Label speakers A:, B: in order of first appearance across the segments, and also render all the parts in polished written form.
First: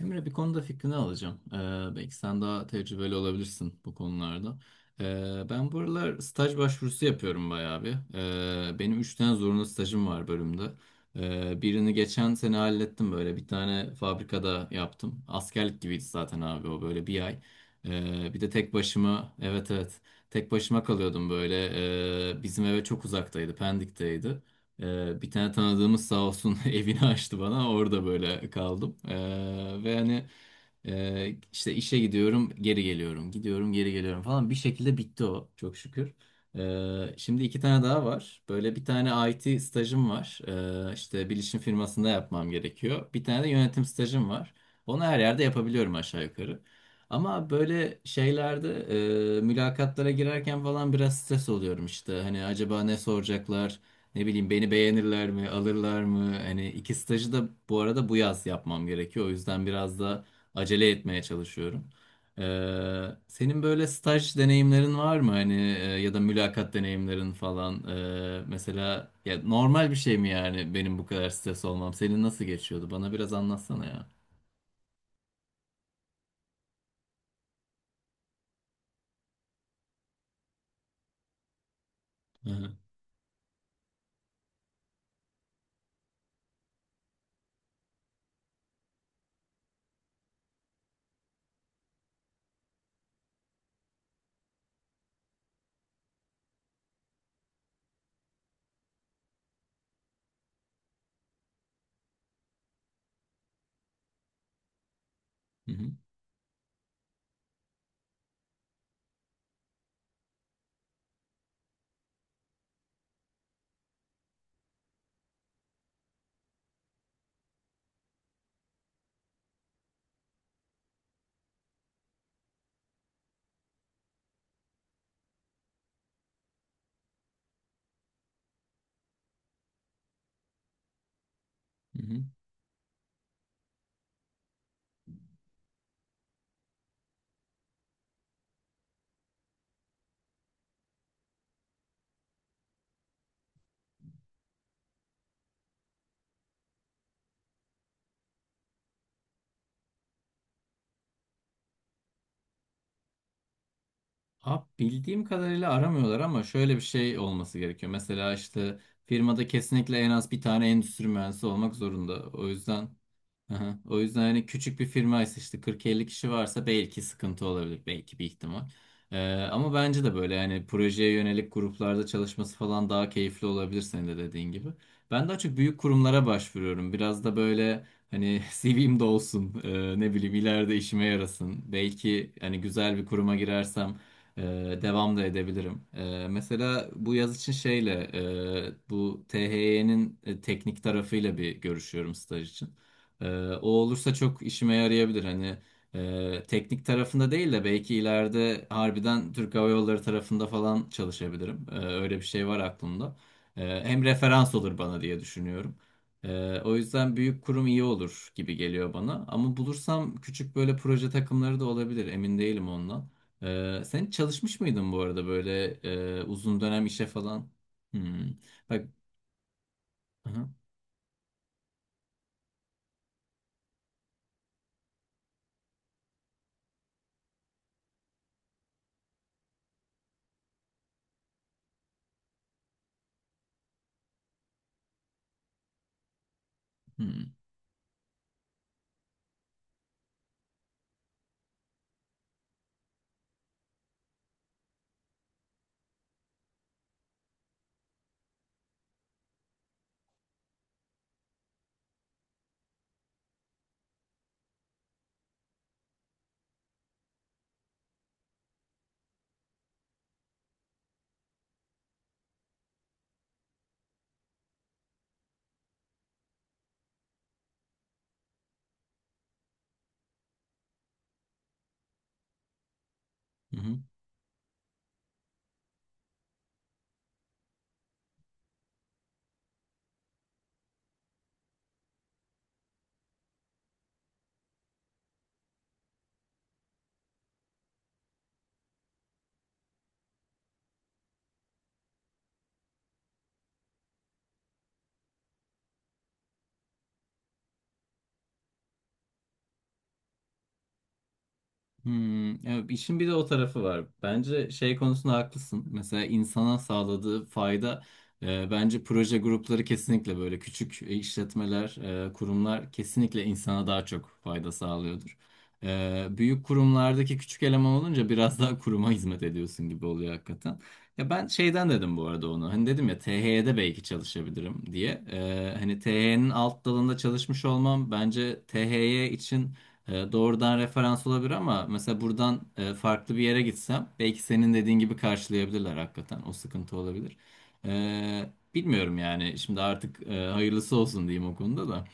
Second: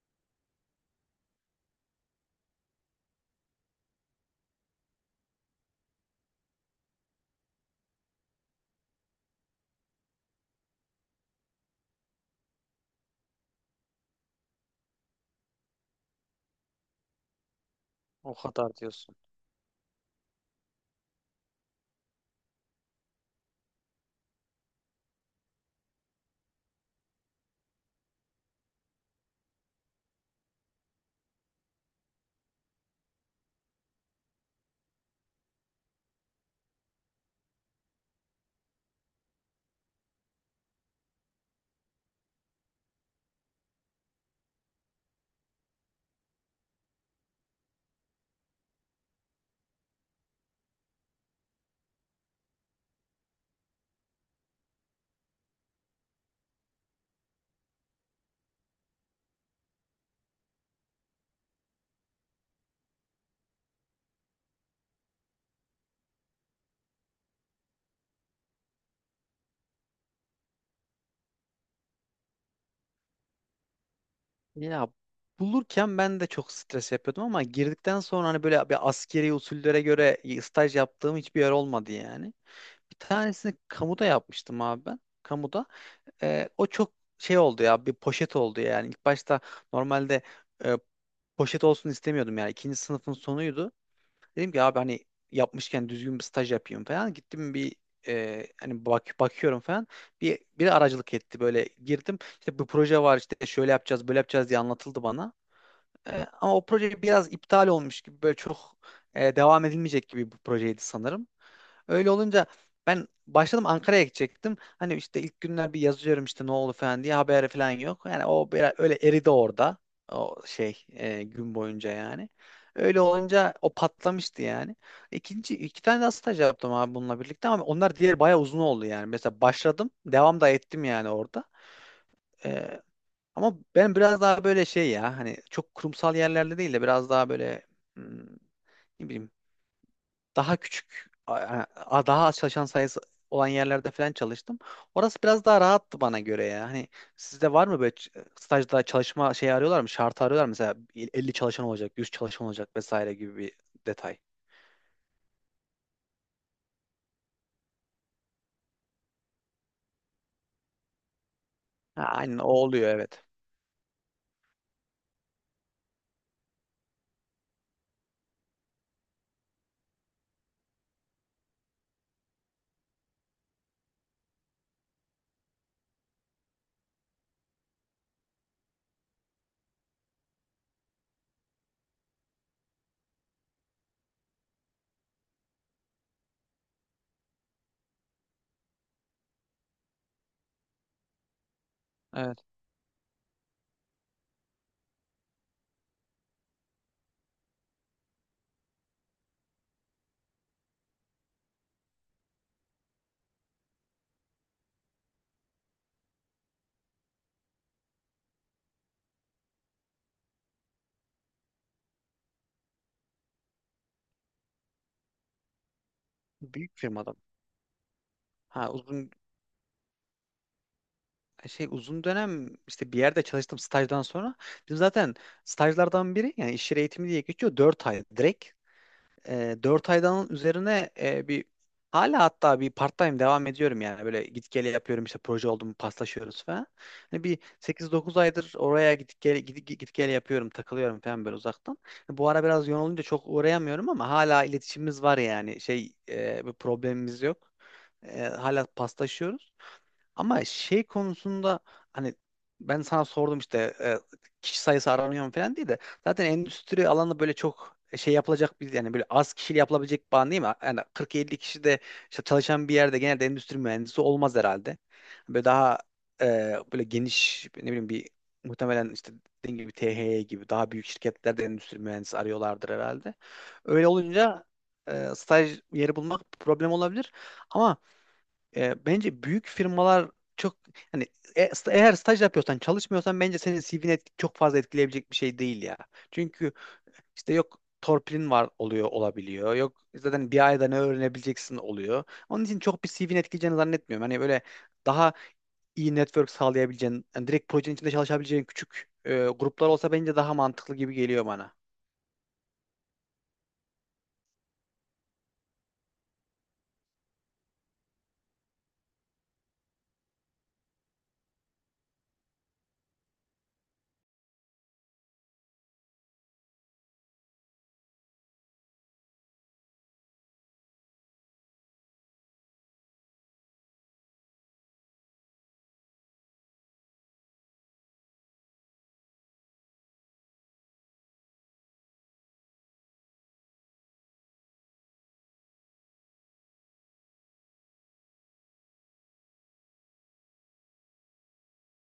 A: Emre bir konuda fikrini alacağım. Belki sen daha tecrübeli olabilirsin bu konularda. Ben bu aralar staj başvurusu yapıyorum bayağı bir. Benim üç tane zorunlu stajım var bölümde. Birini geçen sene hallettim böyle. Bir tane fabrikada yaptım. Askerlik gibiydi zaten abi o böyle bir ay.
B: O
A: Bir de
B: kadar
A: tek
B: diyorsun.
A: başıma, evet evet, tek başıma kalıyordum böyle. Bizim eve çok uzaktaydı, Pendik'teydi. Bir tane tanıdığımız sağ olsun evini açtı bana. Orada böyle kaldım. Ve hani işte işe gidiyorum, geri geliyorum. Gidiyorum, geri geliyorum falan. Bir şekilde bitti o çok şükür. Şimdi iki tane daha var. Böyle bir tane IT stajım var. İşte bilişim firmasında yapmam gerekiyor. Bir tane de yönetim stajım var. Onu her yerde yapabiliyorum aşağı yukarı. Ama böyle şeylerde mülakatlara girerken falan biraz stres oluyorum işte. Hani acaba ne soracaklar? Ne bileyim, beni beğenirler mi, alırlar mı? Hani iki stajı da bu arada bu yaz yapmam gerekiyor. O yüzden biraz da acele etmeye çalışıyorum. Senin böyle staj deneyimlerin var mı? Hani ya da mülakat deneyimlerin falan. Mesela ya normal bir şey mi yani benim bu kadar stres olmam? Senin nasıl geçiyordu? Bana biraz anlatsana ya.
B: Ya bulurken ben de çok stres yapıyordum ama girdikten sonra hani böyle bir askeri usullere göre staj yaptığım hiçbir yer olmadı yani.
A: Hı hı.
B: Bir tanesini kamuda yapmıştım abi ben. Kamuda. O çok şey oldu ya bir poşet oldu yani. İlk başta normalde e, poşet olsun istemiyordum yani. İkinci sınıfın sonuydu. Dedim ki abi hani yapmışken düzgün bir staj yapayım falan. Gittim bir hani bakıyorum falan. Biri aracılık etti böyle girdim. İşte bu proje var işte şöyle yapacağız böyle yapacağız diye anlatıldı bana.
A: Hı hı.
B: Ama o proje biraz iptal olmuş gibi böyle çok devam edilmeyecek gibi bir projeydi sanırım. Öyle olunca ben başladım Ankara'ya gidecektim. Hani işte ilk günler bir yazıyorum işte ne oldu falan diye haberi falan yok. Yani o biraz öyle eridi orada. O şey gün boyunca yani. Öyle olunca o patlamıştı yani. İkinci iki tane daha staj yaptım abi bununla birlikte ama onlar diğer bayağı uzun oldu yani. Mesela başladım, devam da ettim yani orada.
A: Hı hı.
B: Ama ben biraz daha böyle şey ya hani çok kurumsal yerlerde değil de biraz daha böyle hmm, ne bileyim daha küçük daha az çalışan sayısı olan yerlerde falan çalıştım. Orası biraz daha rahattı bana göre ya. Hani sizde var mı böyle stajda çalışma şeyi arıyorlar mı? Şartı arıyorlar mı? Mesela 50 çalışan olacak, 100 çalışan olacak vesaire gibi bir detay.
A: Abi bildiğim kadarıyla aramıyorlar ama şöyle bir şey olması gerekiyor. Mesela işte firmada kesinlikle en az bir tane endüstri mühendisi olmak
B: Ha,
A: zorunda.
B: aynen o
A: O yüzden.
B: oluyor evet.
A: Aha. O yüzden hani küçük bir firmaysa, işte 40-50 kişi varsa belki sıkıntı olabilir. Belki bir ihtimal. Ama bence de böyle hani projeye yönelik gruplarda çalışması falan daha keyifli olabilir, senin de dediğin gibi. Ben daha çok büyük kurumlara başvuruyorum. Biraz da böyle hani CV'm de olsun. Ne bileyim, ileride işime yarasın. Belki hani güzel bir kuruma girersem e, devam da edebilirim. Mesela bu yaz için şeyle bu THY'nin teknik tarafıyla bir görüşüyorum
B: Evet.
A: staj için. Ee, O olursa çok işime yarayabilir. Hani teknik tarafında değil de belki ileride harbiden Türk Hava Yolları tarafında falan çalışabilirim. Öyle bir şey var aklımda. Hem referans olur bana diye düşünüyorum. O yüzden büyük kurum iyi olur gibi geliyor bana. Ama bulursam küçük böyle proje takımları da olabilir. Emin değilim ondan. Sen hiç çalışmış mıydın bu arada böyle uzun
B: Büyük
A: dönem işe
B: firmada mı?
A: falan? Hmm.
B: Ha,
A: Bak. Hı hı.
B: uzun dönem işte bir yerde çalıştım stajdan sonra. Bizim zaten stajlardan biri yani iş yeri eğitimi diye geçiyor 4 ay direkt. 4 aydan üzerine bir hala hatta bir part time devam ediyorum yani böyle git gele yapıyorum işte proje oldu mu paslaşıyoruz falan. Hani
A: Hmm.
B: bir 8-9 aydır oraya git gele, git gele yapıyorum takılıyorum falan böyle uzaktan. Bu ara biraz yoğun olunca çok uğrayamıyorum ama hala iletişimimiz var yani şey bir problemimiz yok. Hala paslaşıyoruz. Ama şey konusunda hani ben sana sordum işte kişi sayısı aranıyor mu falan diye de zaten endüstri alanı böyle çok şey yapılacak bir yani böyle az kişiyle yapılabilecek bir alan değil mi? Yani 40-50 kişi de işte çalışan bir yerde genelde endüstri mühendisi olmaz herhalde. Böyle daha böyle geniş ne bileyim bir muhtemelen işte dediğim gibi THY gibi daha büyük şirketlerde endüstri mühendisi arıyorlardır herhalde.
A: Hı hı.
B: Öyle olunca staj yeri bulmak problem olabilir. Ama bence büyük firmalar çok hani eğer staj yapıyorsan çalışmıyorsan bence senin CV'ni çok fazla etkileyebilecek bir şey değil ya. Çünkü işte yok torpilin var oluyor olabiliyor. Yok zaten bir ayda ne öğrenebileceksin oluyor. Onun için çok bir CV'ni etkileyeceğini zannetmiyorum. Hani böyle daha iyi network sağlayabileceğin, yani direkt projenin içinde çalışabileceğin küçük gruplar olsa bence daha mantıklı gibi geliyor bana.
A: Ya işin bir de o tarafı var. Bence şey konusunda haklısın. Mesela insana sağladığı fayda, bence proje grupları kesinlikle, böyle küçük işletmeler, kurumlar kesinlikle insana daha çok fayda sağlıyordur. Büyük kurumlardaki küçük eleman olunca biraz daha kuruma hizmet ediyorsun gibi oluyor hakikaten. Ya ben şeyden dedim bu arada onu. Hani dedim ya THY'de belki çalışabilirim diye. Hani THY'nin alt dalında çalışmış olmam bence THY için doğrudan referans olabilir, ama mesela buradan farklı bir yere gitsem belki senin dediğin gibi karşılayabilirler hakikaten. O sıkıntı olabilir. Bilmiyorum yani şimdi artık, hayırlısı olsun diyeyim o konuda da.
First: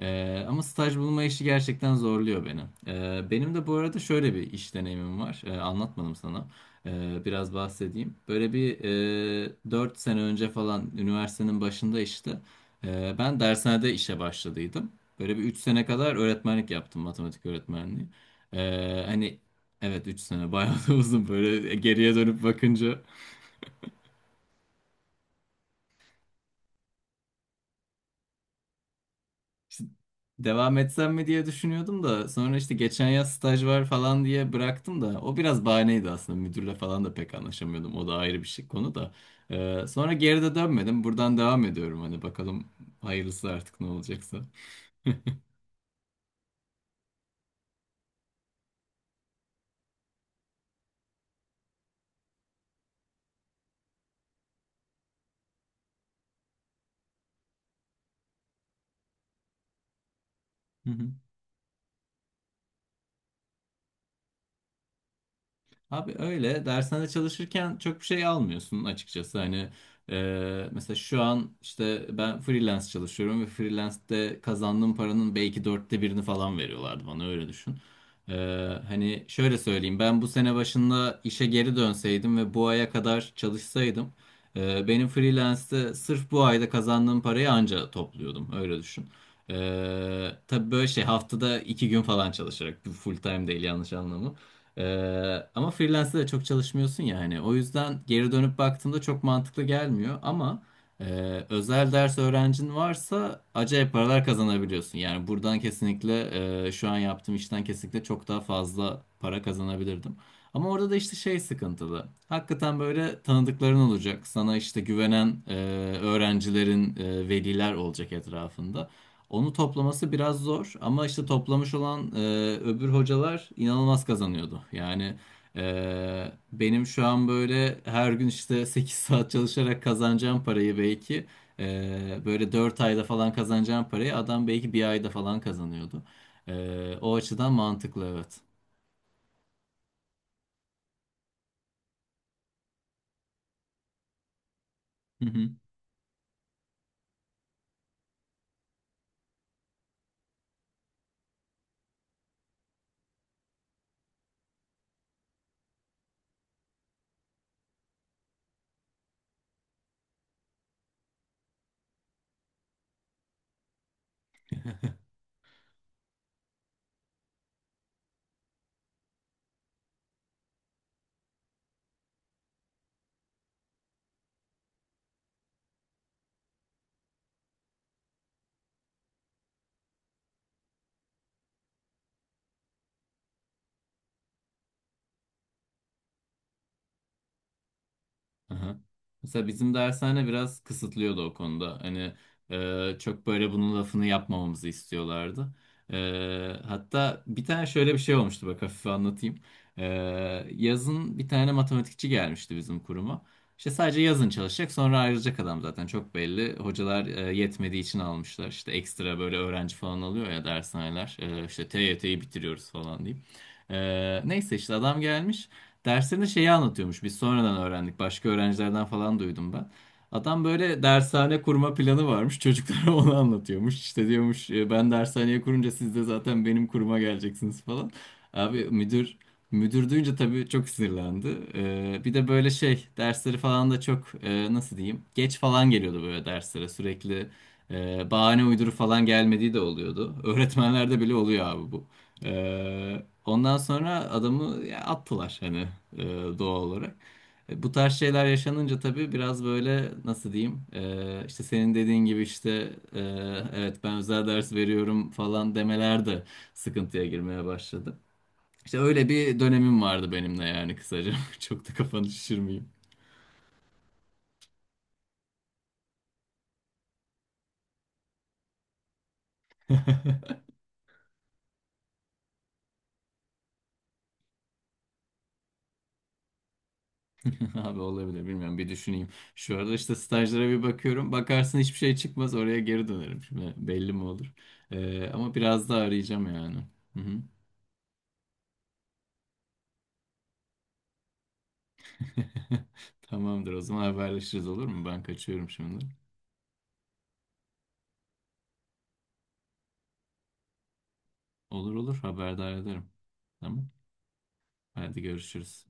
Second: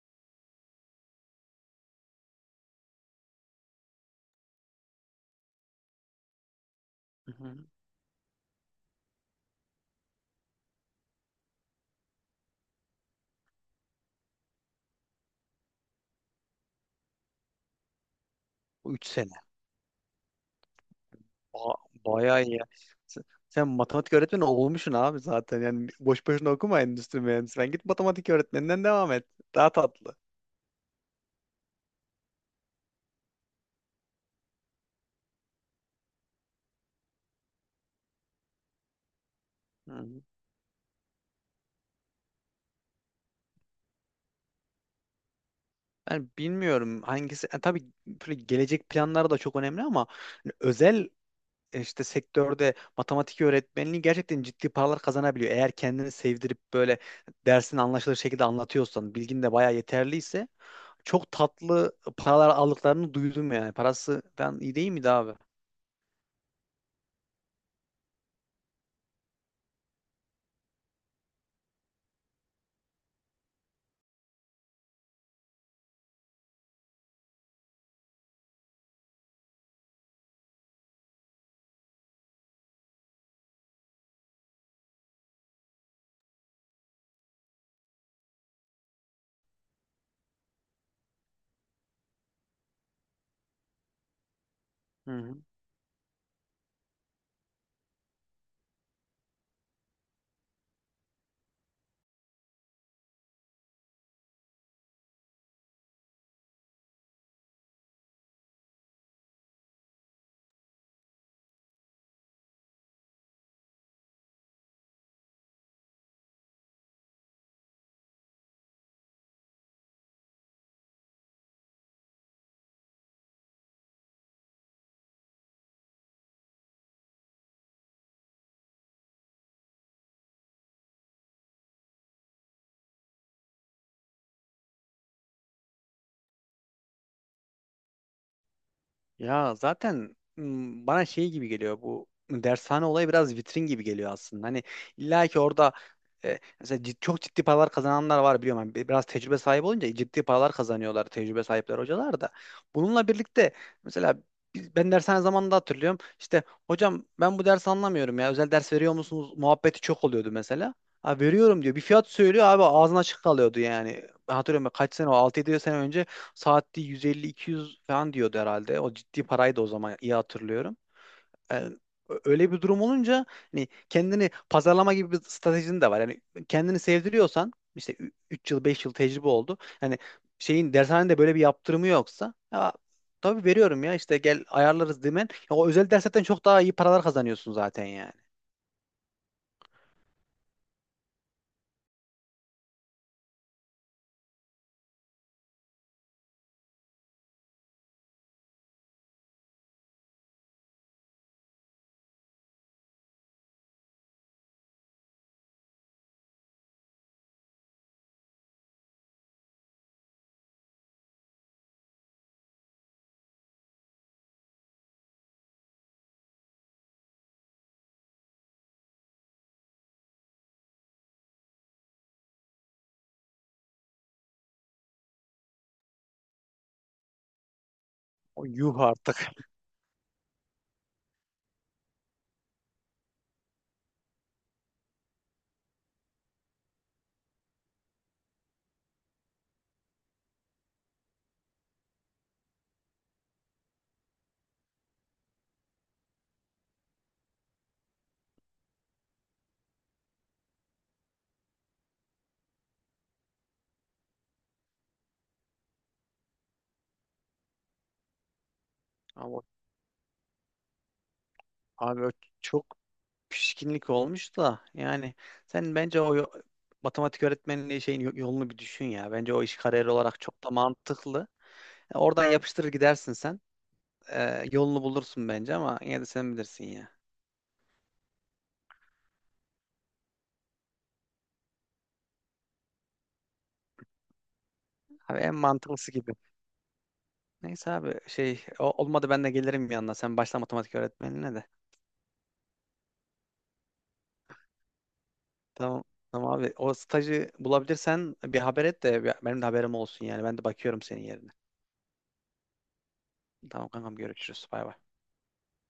A: Ama staj bulma işi gerçekten zorluyor beni. Benim de bu arada şöyle bir iş deneyimim var. Anlatmadım sana.
B: Hı
A: Biraz
B: hı.
A: bahsedeyim. Böyle bir 4 sene önce falan, üniversitenin başında işte ben dershanede işe başladıydım. Böyle bir 3 sene kadar öğretmenlik yaptım, matematik öğretmenliği.
B: 3.
A: Hani evet, 3 sene bayağı da uzun böyle
B: Ba-
A: geriye dönüp
B: Bayağı iyi ya.
A: bakınca,
B: Sen, sen matematik öğretmeni olmuşsun abi zaten. Yani boş boşuna okuma endüstri mühendisi. Ben git matematik öğretmeninden devam et. Daha
A: işte
B: tatlı.
A: devam etsem mi diye düşünüyordum da sonra işte geçen yaz staj var falan diye bıraktım. Da o biraz bahaneydi aslında, müdürle falan da pek anlaşamıyordum, o da ayrı bir şey, konu da.
B: Hı
A: Sonra
B: hı.
A: geri de dönmedim, buradan devam ediyorum. Hani bakalım hayırlısı artık ne olacaksa.
B: Ben bilmiyorum hangisi. Tabii böyle gelecek planları da çok önemli ama hani özel işte sektörde matematik öğretmenliği gerçekten ciddi paralar kazanabiliyor. Eğer kendini sevdirip böyle dersini anlaşılır şekilde anlatıyorsan, bilgin de bayağı yeterliyse çok tatlı paralar aldıklarını duydum yani. Parası falan iyi değil miydi abi?
A: Abi öyle dershane çalışırken çok bir şey almıyorsun açıkçası. Hani mesela şu an işte ben freelance çalışıyorum ve freelance'de kazandığım paranın belki dörtte birini falan veriyorlardı bana, öyle düşün. E, Hani şöyle söyleyeyim, ben bu sene başında işe geri dönseydim ve bu aya kadar çalışsaydım, benim freelance'de sırf bu ayda kazandığım parayı anca topluyordum, öyle düşün. Tabii böyle şey, haftada 2 gün falan çalışarak, full time değil, yanlış anlama.
B: Hı hı.
A: Ama freelance'de de çok çalışmıyorsun ya, hani o yüzden geri dönüp baktığımda çok mantıklı gelmiyor ama e, özel ders öğrencin varsa acayip paralar kazanabiliyorsun. Yani buradan kesinlikle, şu an yaptığım işten kesinlikle çok daha fazla para kazanabilirdim. Ama orada da işte şey sıkıntılı. Hakikaten böyle tanıdıkların olacak. Sana işte güvenen öğrencilerin, veliler olacak etrafında. Onu toplaması biraz zor ama işte toplamış olan öbür hocalar inanılmaz kazanıyordu. Yani benim şu an böyle her gün işte 8 saat çalışarak kazanacağım parayı, belki böyle 4 ayda falan kazanacağım parayı adam belki bir ayda falan kazanıyordu. O açıdan mantıklı, evet.
B: Ya zaten bana şey gibi geliyor bu dershane olayı biraz vitrin gibi geliyor aslında. Hani illa ki orada mesela çok ciddi paralar kazananlar var biliyorum. Hani biraz tecrübe sahibi olunca ciddi paralar kazanıyorlar tecrübe sahipler hocalar da. Bununla birlikte mesela ben dershane zamanında hatırlıyorum. İşte hocam ben bu dersi anlamıyorum ya özel ders veriyor musunuz muhabbeti çok oluyordu mesela. Ha, veriyorum diyor. Bir fiyat söylüyor abi ağzına açık kalıyordu yani. Ben hatırlıyorum kaç sene o 6 yedi sene önce saatte 150-200 falan diyordu herhalde. O ciddi paraydı o zaman iyi hatırlıyorum. Yani öyle bir durum olunca hani kendini pazarlama gibi bir stratejin de var. Yani kendini sevdiriyorsan işte 3 yıl 5 yıl tecrübe oldu. Hani şeyin dershanede böyle bir yaptırımı yoksa ya, tabii veriyorum ya işte gel ayarlarız demen. Ya o özel derslerden çok daha iyi paralar kazanıyorsun zaten yani.
A: Aha. Mesela bizim dershane biraz kısıtlıyordu o konuda. Hani çok böyle bunun lafını yapmamamızı istiyorlardı. E, Hatta bir tane şöyle bir şey olmuştu, bak hafife anlatayım. E, Yazın bir tane matematikçi gelmişti bizim kuruma. İşte sadece yazın çalışacak sonra ayrılacak adam zaten, çok belli. Hocalar yetmediği için almışlar. İşte ekstra böyle öğrenci falan alıyor ya dershaneler. İşte TYT'yi bitiriyoruz falan diyeyim. Neyse işte adam gelmiş. Derslerinde şeyi anlatıyormuş. Biz sonradan öğrendik, başka öğrencilerden falan duydum ben. Adam böyle dershane kurma planı varmış. Çocuklara onu anlatıyormuş. İşte diyormuş, Ben dershaneye kurunca siz de zaten benim kuruma geleceksiniz" falan.
B: O
A: Abi
B: yuh
A: müdür
B: artık.
A: müdür duyunca tabii çok sinirlendi. Bir de böyle şey dersleri falan da çok, nasıl diyeyim, geç falan geliyordu böyle derslere sürekli. Bahane uyduru falan gelmediği de oluyordu. Öğretmenlerde bile oluyor abi bu. Ondan sonra adamı ya, attılar hani, e, doğal olarak. Bu tarz şeyler yaşanınca tabii biraz böyle, nasıl diyeyim, işte senin dediğin gibi işte, e, evet ben özel ders veriyorum falan demeler de sıkıntıya girmeye başladı. İşte öyle bir
B: Ama
A: dönemim vardı benim de, yani kısaca. Çok da
B: abi
A: kafanı
B: o
A: şişirmeyeyim.
B: çok pişkinlik olmuş da yani sen bence o matematik öğretmenliği şeyin yolunu bir düşün ya. Bence o iş kariyer olarak çok da mantıklı. Oradan yapıştırır gidersin sen. Yolunu bulursun bence ama yine de sen bilirsin ya.
A: Abi olabilir, bilmiyorum, bir düşüneyim. Şu arada işte stajlara bir bakıyorum. Bakarsın hiçbir şey çıkmaz, oraya geri dönerim. Şimdi belli mi olur?
B: Abi
A: Ama
B: en
A: biraz daha
B: mantıklısı gibi.
A: arayacağım yani. Hı hı.
B: Neyse abi şey olmadı ben de gelirim yanına. Sen başla matematik öğretmenliğine de.
A: Tamamdır, o zaman haberleşiriz olur mu? Ben kaçıyorum
B: Tamam.
A: şimdi.
B: Tamam abi o stajı bulabilirsen bir haber et de benim de haberim olsun yani. Ben de bakıyorum senin yerine.
A: Olur olur, haberdar ederim.
B: Tamam
A: Tamam.
B: kankam görüşürüz. Bay bay.
A: Hadi görüşürüz.